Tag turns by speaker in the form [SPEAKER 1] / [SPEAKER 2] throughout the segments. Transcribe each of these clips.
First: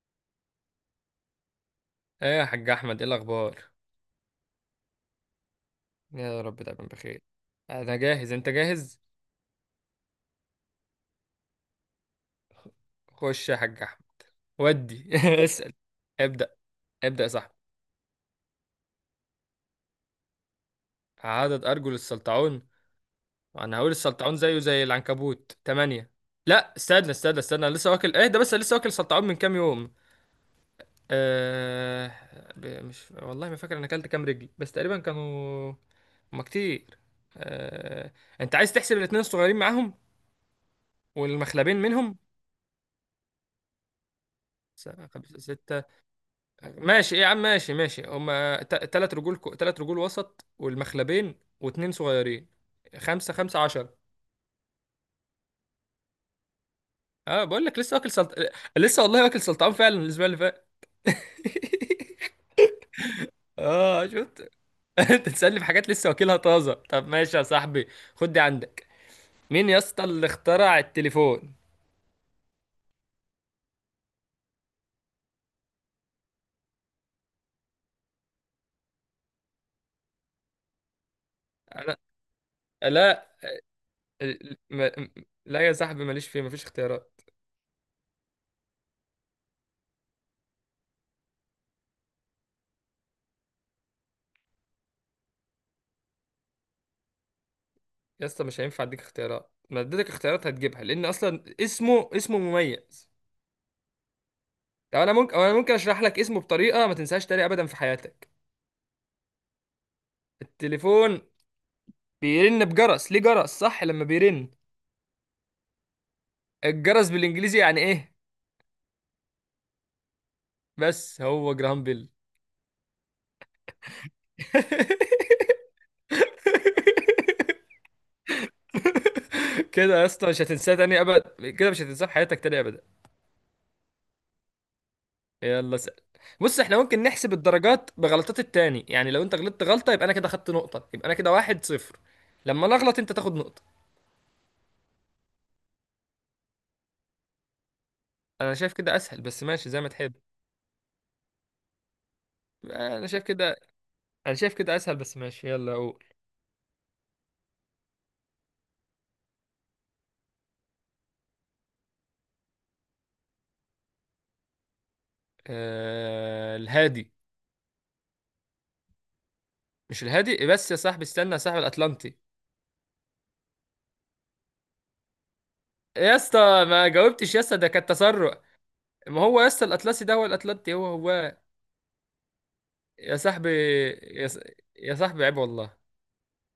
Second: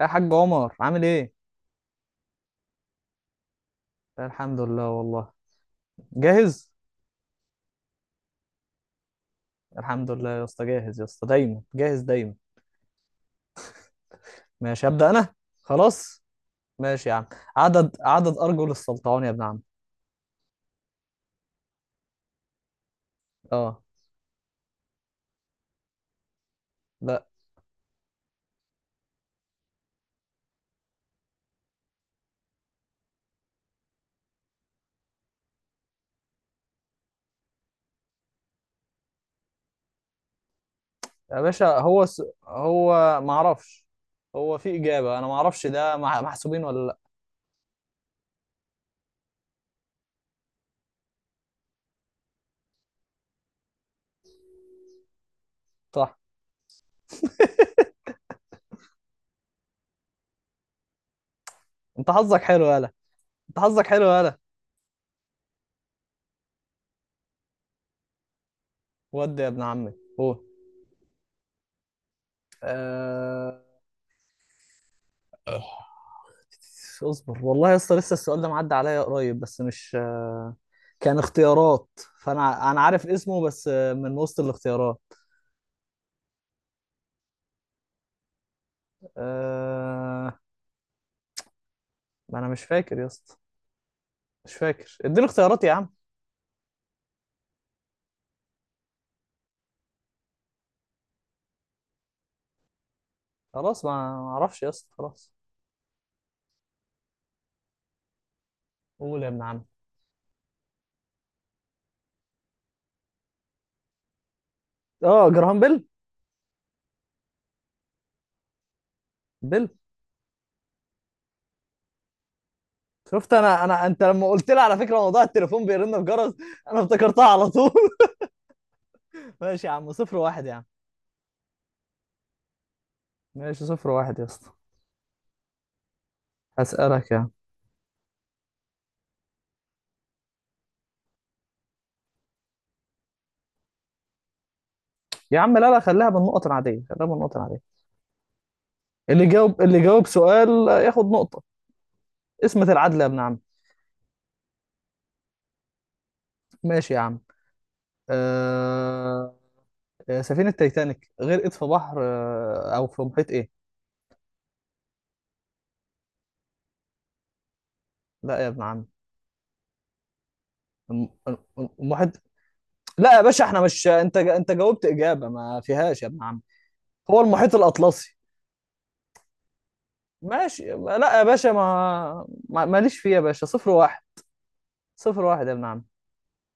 [SPEAKER 1] يا حاج عمر عامل ايه؟
[SPEAKER 2] ايه يا حاج احمد، ايه الاخبار؟
[SPEAKER 1] الحمد لله والله.
[SPEAKER 2] يا رب
[SPEAKER 1] جاهز؟
[SPEAKER 2] دايما بخير. انا جاهز، انت جاهز؟
[SPEAKER 1] الحمد لله يا اسطى، جاهز يا اسطى، دايما جاهز دايما.
[SPEAKER 2] خش يا حاج احمد.
[SPEAKER 1] ماشي
[SPEAKER 2] ودي
[SPEAKER 1] هبدأ انا.
[SPEAKER 2] اسال.
[SPEAKER 1] خلاص.
[SPEAKER 2] ابدا.
[SPEAKER 1] ماشي يا
[SPEAKER 2] ابدا
[SPEAKER 1] عم.
[SPEAKER 2] يا صاحبي.
[SPEAKER 1] عدد ارجل السلطعون يا ابن عم.
[SPEAKER 2] عدد ارجل السلطعون؟ وانا
[SPEAKER 1] اه.
[SPEAKER 2] هقول السلطعون زيه زي العنكبوت تمانية. لا استنى
[SPEAKER 1] لا
[SPEAKER 2] استنى استنى أنا لسه واكل. ايه ده؟ بس أنا لسه واكل سلطعون من كام يوم. أه... مش والله، ما فاكر انا اكلت كام رجل، بس تقريبا كانوا، هما كتير. أه... انت عايز تحسب الاتنين الصغيرين معاهم
[SPEAKER 1] يا باشا،
[SPEAKER 2] والمخلبين
[SPEAKER 1] هو
[SPEAKER 2] منهم؟
[SPEAKER 1] هو ما اعرفش. هو في إجابة انا ما
[SPEAKER 2] خمسة
[SPEAKER 1] اعرفش
[SPEAKER 2] ستة.
[SPEAKER 1] ده محسوبين ولا لا؟
[SPEAKER 2] ماشي يا عم، ماشي ماشي. هما تلات رجول، تلات رجول وسط والمخلبين واتنين صغيرين. خمسة، خمسة عشرة.
[SPEAKER 1] صح.
[SPEAKER 2] اه، بقول لك لسه واكل. لسه والله واكل سلطعون فعلا الأسبوع اللي فات.
[SPEAKER 1] انت حظك حلو يالا انت حظك حلو
[SPEAKER 2] اه
[SPEAKER 1] يالا.
[SPEAKER 2] شفت. انت تسألني في حاجات لسه واكلها طازة. طب ماشي يا صاحبي، خد دي عندك.
[SPEAKER 1] ودي يا ابن
[SPEAKER 2] مين يا
[SPEAKER 1] عمي.
[SPEAKER 2] اسطى اللي
[SPEAKER 1] هو
[SPEAKER 2] اخترع التليفون؟
[SPEAKER 1] آه... اصبر والله يا اسطى، لسه السؤال ده معدي عليا قريب، بس مش كان اختيارات.
[SPEAKER 2] انا؟
[SPEAKER 1] فانا عارف
[SPEAKER 2] لا.
[SPEAKER 1] اسمه، بس من وسط
[SPEAKER 2] ال-
[SPEAKER 1] الاختيارات.
[SPEAKER 2] م- لا يا صاحبي، ماليش فيه، مفيش اختيارات.
[SPEAKER 1] أه... ما انا مش فاكر يا اسطى، مش فاكر، اديني اختيارات يا عم.
[SPEAKER 2] يا اسطى مش هينفع اديك اختيارات، ما اديتك اختيارات هتجيبها، لان اصلا اسمه مميز.
[SPEAKER 1] خلاص ما ما اعرفش يا اسطى
[SPEAKER 2] طب انا
[SPEAKER 1] خلاص.
[SPEAKER 2] ممكن انا ممكن اشرح لك اسمه بطريقه ما تنساهاش تاني ابدا في حياتك.
[SPEAKER 1] قول يا ابن عم.
[SPEAKER 2] التليفون بيرن بجرس، ليه جرس؟ صح، لما بيرن.
[SPEAKER 1] اه جراهام بيل.
[SPEAKER 2] الجرس بالانجليزي يعني ايه؟
[SPEAKER 1] بيل.
[SPEAKER 2] بس هو جرام بيل.
[SPEAKER 1] شفت، انا انت لما قلت لي على فكره موضوع التليفون بيرن في جرس، انا افتكرتها على طول. ماشي يا عم،
[SPEAKER 2] كده يا
[SPEAKER 1] صفر
[SPEAKER 2] اسطى مش
[SPEAKER 1] واحد يا عم.
[SPEAKER 2] هتنساه تاني ابدا، كده مش هتنساه في حياتك تاني ابدا.
[SPEAKER 1] ماشي صفر واحد يا اسطى.
[SPEAKER 2] يلا سأل. بص احنا ممكن
[SPEAKER 1] هسألك يا عم.
[SPEAKER 2] نحسب الدرجات بغلطات التاني، يعني لو انت غلطت غلطه يبقى انا كده خدت نقطه، يبقى انا كده واحد صفر. لما انا اغلط انت تاخد نقطه.
[SPEAKER 1] يا عم، لا لا، خليها بالنقط العادية، خليها بالنقط العادية.
[SPEAKER 2] انا شايف كده اسهل،
[SPEAKER 1] اللي
[SPEAKER 2] بس
[SPEAKER 1] جاوب
[SPEAKER 2] ماشي
[SPEAKER 1] اللي
[SPEAKER 2] زي ما
[SPEAKER 1] جاوب
[SPEAKER 2] تحب.
[SPEAKER 1] سؤال ياخد نقطة. اسمة العدل يا
[SPEAKER 2] انا
[SPEAKER 1] ابن
[SPEAKER 2] شايف
[SPEAKER 1] عم.
[SPEAKER 2] كده، انا شايف كده اسهل، بس ماشي، يلا اقول.
[SPEAKER 1] ماشي يا عم. آه... سفينة تايتانيك غرقت في بحر، أو في محيط إيه؟
[SPEAKER 2] آه الهادي.
[SPEAKER 1] لا يا ابن عم.
[SPEAKER 2] مش الهادي، بس يا صاحبي استنى يا صاحبي،
[SPEAKER 1] المحيط.
[SPEAKER 2] الاطلنطي.
[SPEAKER 1] لا يا باشا، احنا مش، انت جاوبت إجابة ما فيهاش يا
[SPEAKER 2] يا
[SPEAKER 1] ابن
[SPEAKER 2] اسطى،
[SPEAKER 1] عم.
[SPEAKER 2] ما
[SPEAKER 1] هو
[SPEAKER 2] جاوبتش يا
[SPEAKER 1] المحيط
[SPEAKER 2] اسطى، ده كان
[SPEAKER 1] الأطلسي.
[SPEAKER 2] تسرع. ما هو يا اسطى الاطلسي ده هو
[SPEAKER 1] ماشي،
[SPEAKER 2] الاطلنطي، هو
[SPEAKER 1] لا يا
[SPEAKER 2] هو.
[SPEAKER 1] باشا، ماليش فيه
[SPEAKER 2] يا
[SPEAKER 1] يا باشا،
[SPEAKER 2] صاحبي،
[SPEAKER 1] صفر واحد.
[SPEAKER 2] يا, ص... يا صاحبي
[SPEAKER 1] صفر
[SPEAKER 2] عيب
[SPEAKER 1] واحد يا ابن
[SPEAKER 2] والله.
[SPEAKER 1] عم.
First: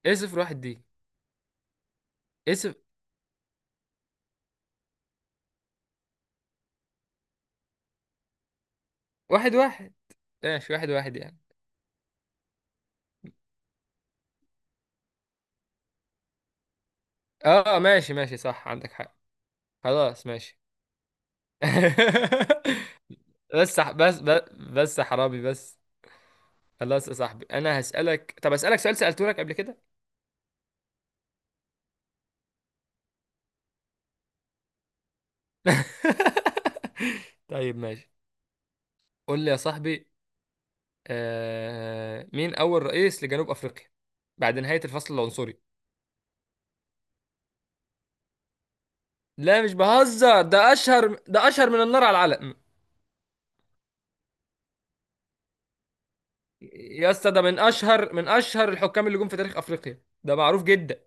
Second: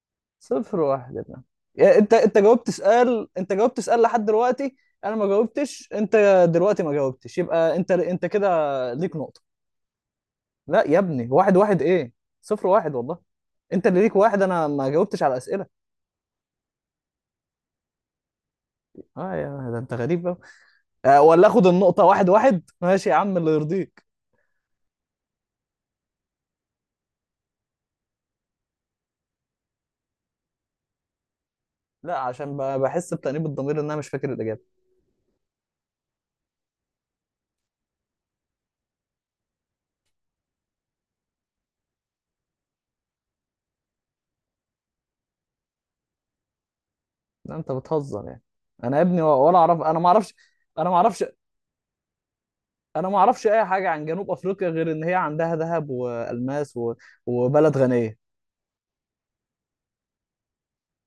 [SPEAKER 2] ايه صفر واحد
[SPEAKER 1] صفر
[SPEAKER 2] دي؟
[SPEAKER 1] واحد بقى. يا انت
[SPEAKER 2] ايه
[SPEAKER 1] جاوبت
[SPEAKER 2] صفر؟
[SPEAKER 1] سؤال، انت جاوبت سؤال لحد دلوقتي، انا ما جاوبتش. انت دلوقتي ما جاوبتش، يبقى انت كده ليك نقطة.
[SPEAKER 2] واحد واحد. ماشي
[SPEAKER 1] لا
[SPEAKER 2] واحد
[SPEAKER 1] يا
[SPEAKER 2] واحد
[SPEAKER 1] ابني،
[SPEAKER 2] يعني.
[SPEAKER 1] واحد واحد ايه؟ صفر واحد والله. انت اللي ليك واحد، انا ما جاوبتش على الاسئلة.
[SPEAKER 2] اه ماشي ماشي، صح عندك حق.
[SPEAKER 1] اه يا ده انت غريب
[SPEAKER 2] خلاص
[SPEAKER 1] بقى.
[SPEAKER 2] ماشي.
[SPEAKER 1] آه، ولا اخد النقطة واحد واحد، ماشي يا عم اللي
[SPEAKER 2] بس
[SPEAKER 1] يرضيك.
[SPEAKER 2] بس بس بس يا حرامي بس. خلاص يا صاحبي انا هسألك، طب اسألك سؤال سألته لك قبل كده.
[SPEAKER 1] لا عشان بحس بتأنيب الضمير ان انا مش فاكر الاجابة.
[SPEAKER 2] طيب ماشي. قول لي يا صاحبي. مين أول رئيس لجنوب أفريقيا بعد نهاية الفصل العنصري؟
[SPEAKER 1] لا انت بتهزر يعني، انا يا ابني ولا
[SPEAKER 2] لا مش
[SPEAKER 1] اعرف، انا ما اعرفش.
[SPEAKER 2] بهزر، ده
[SPEAKER 1] انا ما
[SPEAKER 2] أشهر،
[SPEAKER 1] اعرفش.
[SPEAKER 2] ده أشهر من النار على العلم.
[SPEAKER 1] انا ما اعرفش اي حاجه عن جنوب افريقيا، غير ان هي عندها ذهب والماس و...
[SPEAKER 2] يا اسطى ده من
[SPEAKER 1] وبلد
[SPEAKER 2] أشهر،
[SPEAKER 1] غنيه.
[SPEAKER 2] من أشهر الحكام اللي جم في تاريخ أفريقيا، ده معروف جدا.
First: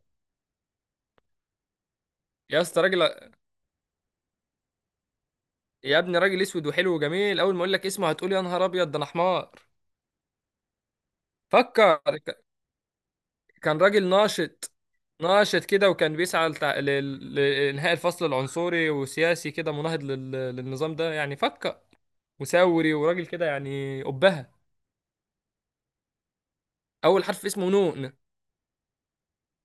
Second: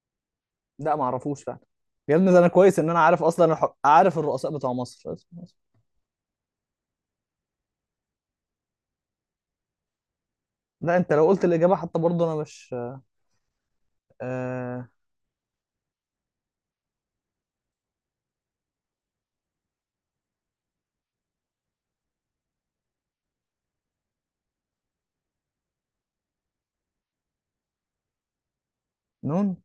[SPEAKER 1] لا ما اعرفوش فعلا. يا ابني، ده انا
[SPEAKER 2] يا
[SPEAKER 1] كويس
[SPEAKER 2] اسطى
[SPEAKER 1] ان انا
[SPEAKER 2] راجل،
[SPEAKER 1] عارف اصلا عارف الرؤساء بتوع مصر.
[SPEAKER 2] يا ابني راجل أسود وحلو وجميل، أول ما أقول لك اسمه هتقول يا نهار أبيض ده أنا حمار.
[SPEAKER 1] لا انت لو قلت الاجابه حتى
[SPEAKER 2] فكر.
[SPEAKER 1] برضه انا مش.
[SPEAKER 2] كان راجل ناشط،
[SPEAKER 1] آه...
[SPEAKER 2] ناشط كده، وكان بيسعى لإنهاء الفصل العنصري، وسياسي كده مناهض للنظام ده، يعني فكر. وثوري، وراجل كده يعني أبهة. أول حرف اسمه نون.
[SPEAKER 1] نون.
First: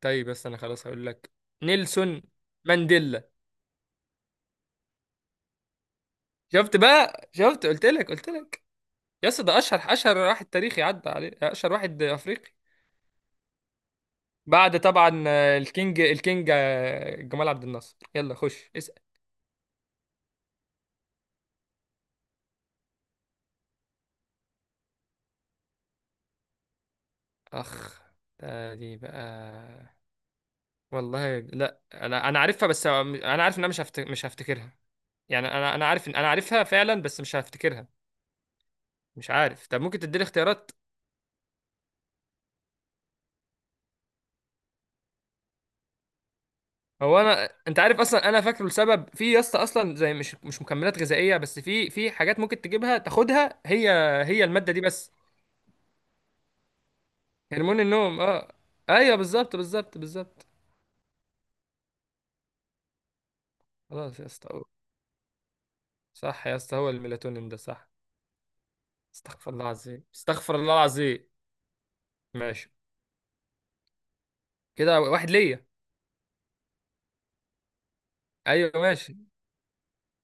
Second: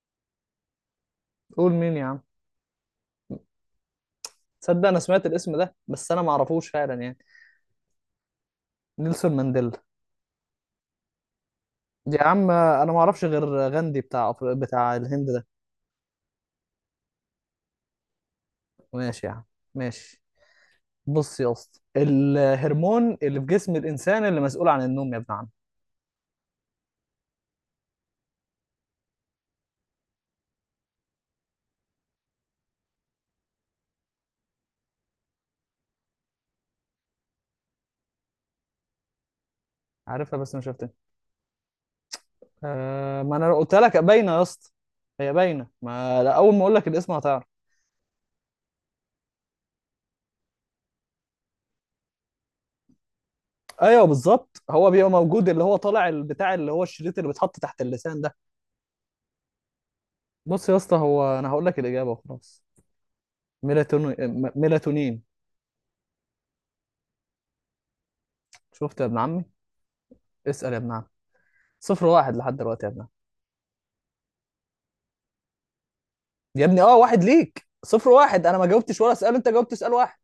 [SPEAKER 2] طيب بس أنا خلاص هقول لك.
[SPEAKER 1] قول مين يا عم.
[SPEAKER 2] نيلسون مانديلا.
[SPEAKER 1] تصدق انا سمعت الاسم ده، بس انا ما اعرفوش
[SPEAKER 2] شفت
[SPEAKER 1] فعلا يعني.
[SPEAKER 2] بقى، شفت، قلت لك، قلت لك. يا
[SPEAKER 1] نيلسون
[SPEAKER 2] اسطى ده
[SPEAKER 1] مانديلا.
[SPEAKER 2] أشهر، أشهر واحد تاريخي عدى عليه، أشهر واحد
[SPEAKER 1] يا عم
[SPEAKER 2] أفريقي.
[SPEAKER 1] انا ما اعرفش غير غاندي بتاع
[SPEAKER 2] بعد
[SPEAKER 1] بتاع
[SPEAKER 2] طبعا
[SPEAKER 1] الهند ده.
[SPEAKER 2] الكينج، الكينج جمال عبد الناصر. يلا خش اسأل.
[SPEAKER 1] ماشي يا عم. ماشي. بص يا اسطى، الهرمون اللي في جسم الانسان اللي مسؤول عن النوم يا ابن عم.
[SPEAKER 2] أخ، ده دي بقى. والله لا، انا عارفها، بس انا عارف ان انا مش هفتكرها. يعني انا عارف ان انا عارفها فعلا بس مش هفتكرها. مش عارف، طب ممكن تديني
[SPEAKER 1] عارفها بس ما
[SPEAKER 2] اختيارات.
[SPEAKER 1] شفتها. آه ما انا قلت لك باينه يا اسطى، هي باينه، ما لا اول ما اقول لك الاسم
[SPEAKER 2] هو
[SPEAKER 1] هتعرف.
[SPEAKER 2] انا، انت عارف اصلا انا فاكره لسبب في يا اسطى، اصلا زي مش مكملات غذائيه بس، في حاجات ممكن تجيبها تاخدها هي.
[SPEAKER 1] ايوه
[SPEAKER 2] هي
[SPEAKER 1] بالظبط،
[SPEAKER 2] الماده دي
[SPEAKER 1] هو بيبقى
[SPEAKER 2] بس،
[SPEAKER 1] موجود اللي هو طالع البتاع اللي هو الشريط اللي بيتحط تحت
[SPEAKER 2] هرمون
[SPEAKER 1] اللسان
[SPEAKER 2] النوم،
[SPEAKER 1] ده.
[SPEAKER 2] اه. ايوه بالظبط.
[SPEAKER 1] بص يا اسطى، هو انا هقول لك الاجابه وخلاص. ميلاتونين.
[SPEAKER 2] خلاص يا اسطى
[SPEAKER 1] ميلاتونين.
[SPEAKER 2] صح يا اسطى، هو الميلاتونين ده، صح.
[SPEAKER 1] شفت يا ابن عمي.
[SPEAKER 2] استغفر الله العظيم، استغفر
[SPEAKER 1] اسال
[SPEAKER 2] الله
[SPEAKER 1] يا ابن عمي.
[SPEAKER 2] العظيم.
[SPEAKER 1] صفر واحد لحد
[SPEAKER 2] ماشي.
[SPEAKER 1] دلوقتي يا ابن عمي.
[SPEAKER 2] كده واحد ليا.
[SPEAKER 1] يا ابني اه، واحد ليك، صفر واحد، انا ما
[SPEAKER 2] ايوه
[SPEAKER 1] جاوبتش ولا
[SPEAKER 2] ماشي.
[SPEAKER 1] سؤال، انت جاوبت سؤال واحد.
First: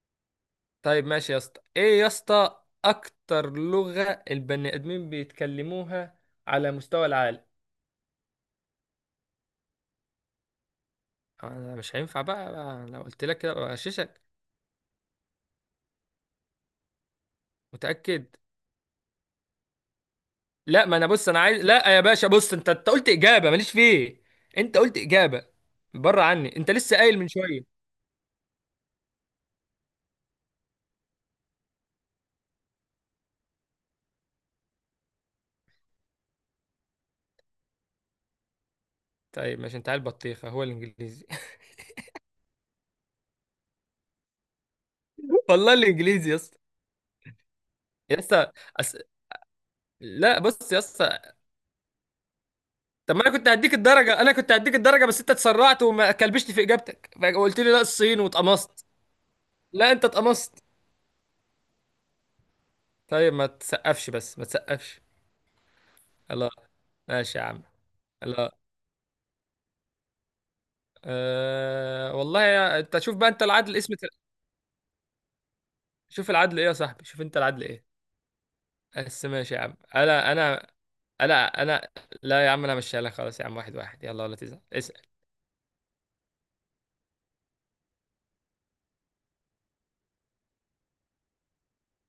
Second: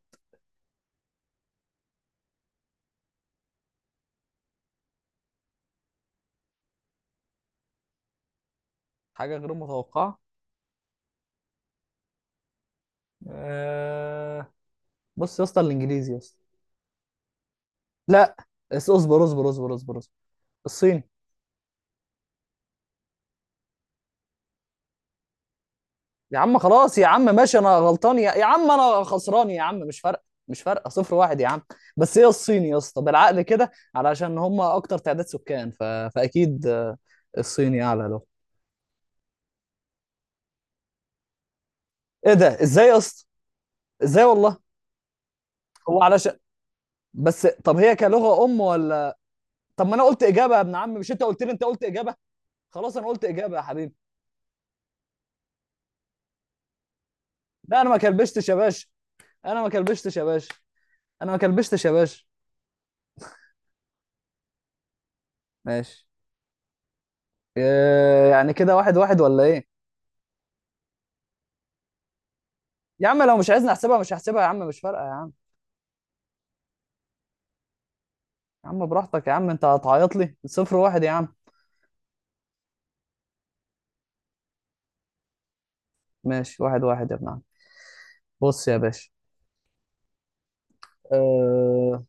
[SPEAKER 2] طيب ماشي يا اسطى، ايه يا اسطى اكتر لغة البني ادمين بيتكلموها على مستوى العالم؟
[SPEAKER 1] حاجه غير متوقعه.
[SPEAKER 2] انا مش هينفع بقى لو قلت لك كده بغششك.
[SPEAKER 1] آه... بص يا اسطى، الانجليزي يا اسطى.
[SPEAKER 2] متأكد؟
[SPEAKER 1] لا. اصبر اصبر اصبر اصبر اصبر.
[SPEAKER 2] لا. ما انا
[SPEAKER 1] الصيني.
[SPEAKER 2] بص، انا عايز، لا يا باشا بص، انت قلت اجابة ماليش فيه. انت قلت اجابة، بره
[SPEAKER 1] يا
[SPEAKER 2] عني،
[SPEAKER 1] عم
[SPEAKER 2] انت لسه
[SPEAKER 1] خلاص، يا
[SPEAKER 2] قايل
[SPEAKER 1] عم
[SPEAKER 2] من
[SPEAKER 1] ماشي، انا
[SPEAKER 2] شوية.
[SPEAKER 1] غلطان، يا عم انا خسران يا عم، مش فارقه، مش فارقه، صفر واحد يا عم. بس هي الصين يا اسطى، بالعقل كده، علشان هم اكتر تعداد سكان فاكيد الصيني اعلى له.
[SPEAKER 2] طيب ماشي، انت عيل بطيخة، هو الانجليزي.
[SPEAKER 1] ايه ده، ازاي يا اسطى؟ ازاي والله.
[SPEAKER 2] والله
[SPEAKER 1] هو
[SPEAKER 2] الانجليزي
[SPEAKER 1] علشان،
[SPEAKER 2] يا اسطى.
[SPEAKER 1] بس طب هي
[SPEAKER 2] يا
[SPEAKER 1] كلغه
[SPEAKER 2] اسطى،
[SPEAKER 1] ام
[SPEAKER 2] أس...
[SPEAKER 1] ولا؟ طب ما انا قلت
[SPEAKER 2] لا
[SPEAKER 1] اجابه يا
[SPEAKER 2] بص
[SPEAKER 1] ابن
[SPEAKER 2] يا
[SPEAKER 1] عم، مش
[SPEAKER 2] اسطى.
[SPEAKER 1] انت قلت لي انت قلت اجابه؟ خلاص انا
[SPEAKER 2] طب ما
[SPEAKER 1] قلت
[SPEAKER 2] انا كنت
[SPEAKER 1] اجابه يا
[SPEAKER 2] هديك
[SPEAKER 1] حبيبي.
[SPEAKER 2] الدرجه، انا كنت هديك الدرجه، بس انت اتسرعت وما كلبشت في اجابتك، فقلت لي
[SPEAKER 1] لا
[SPEAKER 2] لا
[SPEAKER 1] انا ما
[SPEAKER 2] الصين،
[SPEAKER 1] كلبشتش يا باشا.
[SPEAKER 2] واتقمصت.
[SPEAKER 1] انا ما
[SPEAKER 2] لا انت
[SPEAKER 1] كلبشتش يا باشا.
[SPEAKER 2] اتقمصت.
[SPEAKER 1] انا ما كلبشتش يا باشا.
[SPEAKER 2] طيب ما تسقفش، بس ما تسقفش.
[SPEAKER 1] ماشي.
[SPEAKER 2] الله. ماشي يا عم.
[SPEAKER 1] إيه،
[SPEAKER 2] الله.
[SPEAKER 1] يعني كده واحد واحد ولا ايه؟
[SPEAKER 2] أه والله انت
[SPEAKER 1] يا
[SPEAKER 2] شوف
[SPEAKER 1] عم
[SPEAKER 2] بقى،
[SPEAKER 1] لو
[SPEAKER 2] انت
[SPEAKER 1] مش عايزني
[SPEAKER 2] العدل اسم.
[SPEAKER 1] احسبها مش هحسبها يا عم، مش فارقه يا عم.
[SPEAKER 2] شوف العدل ايه يا صاحبي، شوف انت العدل ايه.
[SPEAKER 1] يا عم
[SPEAKER 2] بس
[SPEAKER 1] براحتك يا عم،
[SPEAKER 2] ماشي يا
[SPEAKER 1] انت
[SPEAKER 2] عم،
[SPEAKER 1] هتعيط
[SPEAKER 2] انا
[SPEAKER 1] لي
[SPEAKER 2] انا
[SPEAKER 1] صفر واحد يا عم.
[SPEAKER 2] لا انا، لا يا عم انا مش لك، خلاص يا عم واحد واحد، يلا ولا تزعل، اسال.
[SPEAKER 1] ماشي واحد واحد يا ابن عم. بص يا باشا. أه...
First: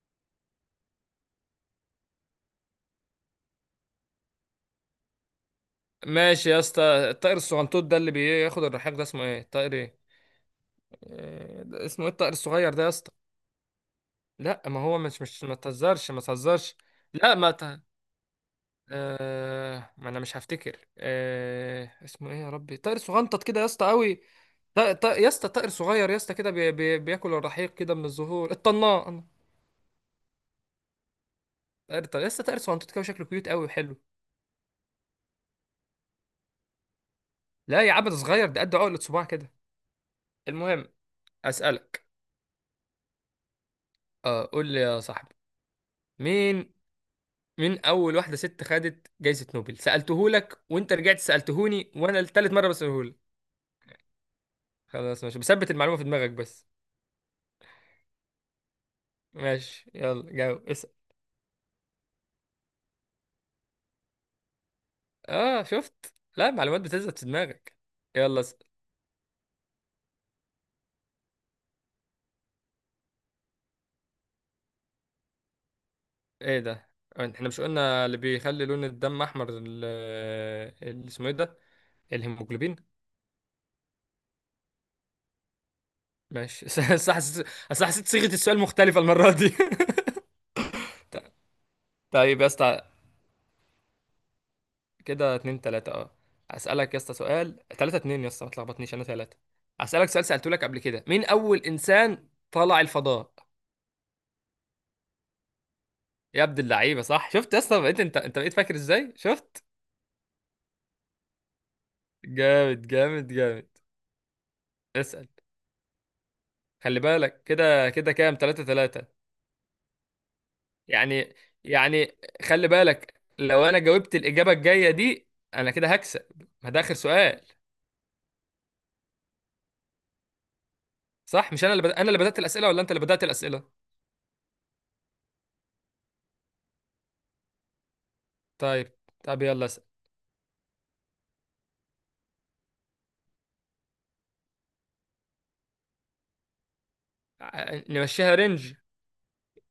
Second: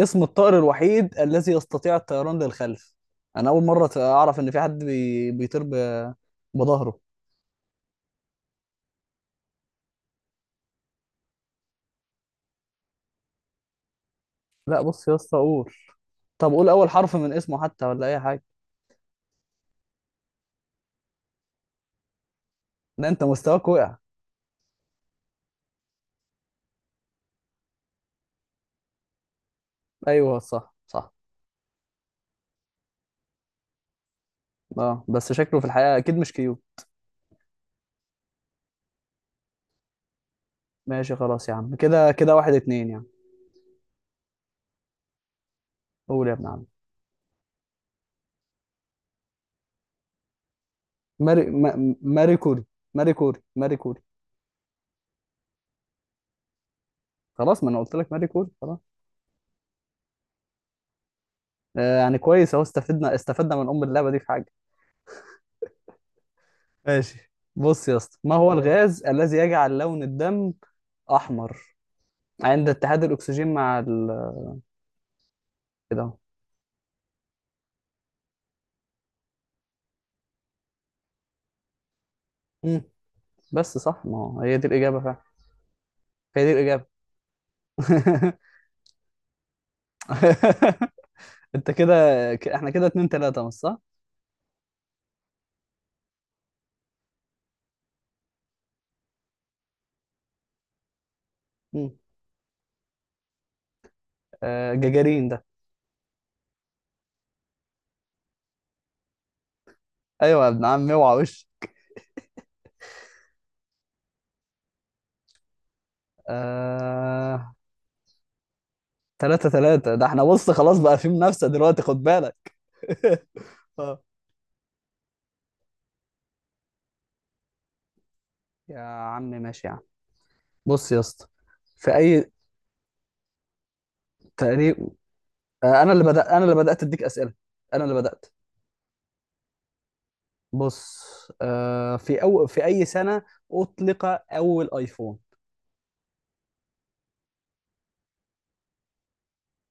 [SPEAKER 1] اسم الطائر الوحيد الذي يستطيع الطيران للخلف. انا اول مره اعرف ان في حد بيطير
[SPEAKER 2] ماشي يا اسطى.
[SPEAKER 1] بظهره.
[SPEAKER 2] الطائر الصغنطوط ده اللي بياخد الرحاق ده اسمه ايه الطائر؟ ايه ده اسمه ايه الطائر الصغير ده يا اسطى؟ لا
[SPEAKER 1] لا
[SPEAKER 2] ما هو
[SPEAKER 1] بص يا
[SPEAKER 2] مش،
[SPEAKER 1] اسطى
[SPEAKER 2] ما
[SPEAKER 1] قول،
[SPEAKER 2] تهزرش ما
[SPEAKER 1] طب قول
[SPEAKER 2] تهزرش.
[SPEAKER 1] اول حرف من
[SPEAKER 2] لا ما
[SPEAKER 1] اسمه
[SPEAKER 2] ت...
[SPEAKER 1] حتى ولا اي حاجه.
[SPEAKER 2] آه... ما انا مش هفتكر. اسمه ايه يا ربي؟ طائر
[SPEAKER 1] ده انت
[SPEAKER 2] صغنطط كده يا
[SPEAKER 1] مستواك
[SPEAKER 2] اسطى
[SPEAKER 1] وقع.
[SPEAKER 2] قوي. يا اسطى طائر صغير يا اسطى كده، بياكل الرحيق كده من الزهور، الطنان.
[SPEAKER 1] ايوه صح صح.
[SPEAKER 2] يا اسطى طائر صغنطط كده، شكله كيوت قوي وحلو.
[SPEAKER 1] اه بس شكله في الحقيقه اكيد مش كيو.
[SPEAKER 2] لا يا عبد صغير ده قد عقلة صباع كده. المهم،
[SPEAKER 1] ماشي خلاص يا عم،
[SPEAKER 2] اسالك.
[SPEAKER 1] كده كده واحد اتنين يعني.
[SPEAKER 2] اه قول لي يا صاحبي.
[SPEAKER 1] قول يا ابن عم.
[SPEAKER 2] مين مين اول واحده ست خدت جائزه نوبل؟ سالتهولك وانت رجعت
[SPEAKER 1] ماري ما...
[SPEAKER 2] سالتهوني، وانا
[SPEAKER 1] ماري
[SPEAKER 2] التالت
[SPEAKER 1] كوري.
[SPEAKER 2] مره
[SPEAKER 1] ماري
[SPEAKER 2] بسالهولك.
[SPEAKER 1] كوري. ماري كوري.
[SPEAKER 2] خلاص ماشي، بثبت المعلومه في دماغك بس.
[SPEAKER 1] خلاص ما انا قلت لك ماري كوري خلاص.
[SPEAKER 2] ماشي، يلا جاوب اسأل.
[SPEAKER 1] آه يعني كويس اهو، استفدنا استفدنا من ام اللعبه دي في حاجه.
[SPEAKER 2] اه شفت، لا المعلومات بتثبت في
[SPEAKER 1] ماشي.
[SPEAKER 2] دماغك.
[SPEAKER 1] بص يا اسطى، ما
[SPEAKER 2] يلا
[SPEAKER 1] هو
[SPEAKER 2] اسأل.
[SPEAKER 1] الغاز الذي يجعل لون الدم احمر عند اتحاد الاكسجين مع ال؟ كده اهو.
[SPEAKER 2] ايه ده؟ احنا مش قلنا اللي بيخلي لون الدم احمر اسمه ايه ده؟ الهيموجلوبين.
[SPEAKER 1] مم. بس صح، ما هو هي دي الاجابه فعلا. هي دي
[SPEAKER 2] ماشي.
[SPEAKER 1] الاجابه.
[SPEAKER 2] بس حسيت، أصل حسيت صيغة السؤال مختلفة المرة دي. ط-
[SPEAKER 1] انت كده.
[SPEAKER 2] طيب يا
[SPEAKER 1] احنا
[SPEAKER 2] اسطى،
[SPEAKER 1] كده اتنين تلاته مش صح؟
[SPEAKER 2] كده اتنين تلاتة، اه. اسألك يا اسطى سؤال، تلاتة اتنين يا اسطى، ما تلخبطنيش، انا تلاتة. اسألك سؤال سألته لك قبل كده، مين اول
[SPEAKER 1] مم.
[SPEAKER 2] انسان طلع الفضاء؟
[SPEAKER 1] آه جاجارين ده.
[SPEAKER 2] يا عبد اللعيبة صح، شفت يا اسطى، بقيت انت بقيت فاكر ازاي، شفت.
[SPEAKER 1] ايوه يا ابن عم اوعى وش.
[SPEAKER 2] جامد. اسأل. خلي بالك
[SPEAKER 1] آه.
[SPEAKER 2] كده، كده كام؟ تلاتة تلاتة.
[SPEAKER 1] تلاتة تلاتة، ده احنا بص خلاص بقى في
[SPEAKER 2] يعني
[SPEAKER 1] منافسة دلوقتي، خد
[SPEAKER 2] يعني
[SPEAKER 1] بالك.
[SPEAKER 2] خلي بالك، لو انا
[SPEAKER 1] اه.
[SPEAKER 2] جاوبت الإجابة الجاية دي انا كده هكسب، ما ده آخر سؤال.
[SPEAKER 1] يا عم ماشي يا عم. بص يا اسطى،
[SPEAKER 2] صح مش انا اللي
[SPEAKER 1] في
[SPEAKER 2] انا اللي
[SPEAKER 1] اي،
[SPEAKER 2] بدأت الأسئلة ولا انت اللي بدأت الأسئلة؟
[SPEAKER 1] تقريب، انا اللي بدأت اديك اسئلة، انا اللي بدأت.
[SPEAKER 2] طيب، طب يلا اسأل.
[SPEAKER 1] بص، في في اي سنة اطلق اول ايفون؟
[SPEAKER 2] نمشيها رينج،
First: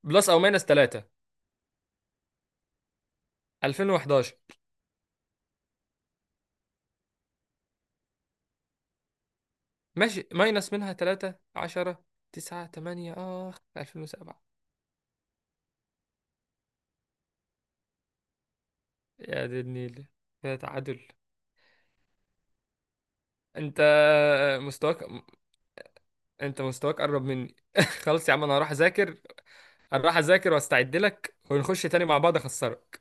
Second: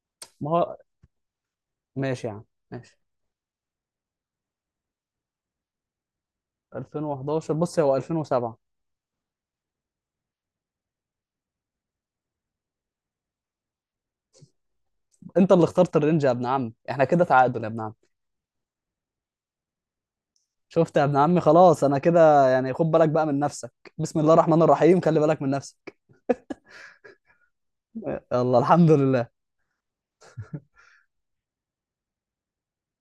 [SPEAKER 2] بلس او
[SPEAKER 1] ما
[SPEAKER 2] ماينس
[SPEAKER 1] هو
[SPEAKER 2] تلاتة.
[SPEAKER 1] ماشي يا عم، ماشي.
[SPEAKER 2] 2011.
[SPEAKER 1] 2011؟ بص هو 2007.
[SPEAKER 2] ماشي ماينس منها تلاتة، عشرة، تسعة، تمانية، آخ 2007.
[SPEAKER 1] انت اللي اخترت الرينج يا ابن عم، احنا كده تعادل يا ابن عم.
[SPEAKER 2] يا دي النيل. كده
[SPEAKER 1] شفت
[SPEAKER 2] تعادل.
[SPEAKER 1] يا ابن عمي، خلاص انا كده يعني، خد بالك بقى من نفسك،
[SPEAKER 2] انت
[SPEAKER 1] بسم الله الرحمن الرحيم،
[SPEAKER 2] مستواك،
[SPEAKER 1] خلي بالك من نفسك.
[SPEAKER 2] انت مستواك قرب مني. خلاص يا عم انا
[SPEAKER 1] يلا
[SPEAKER 2] هروح
[SPEAKER 1] الحمد
[SPEAKER 2] اذاكر.
[SPEAKER 1] لله.
[SPEAKER 2] هروح اذاكر واستعد لك ونخش تاني مع بعض اخسرك.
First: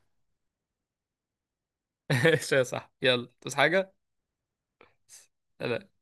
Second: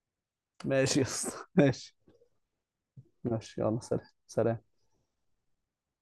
[SPEAKER 1] ماشي يا اسطى ماشي.
[SPEAKER 2] ماشي يا صاحبي، يلا تصحى
[SPEAKER 1] ماشي يلا
[SPEAKER 2] حاجه.
[SPEAKER 1] سلام. سلام.
[SPEAKER 2] سلام.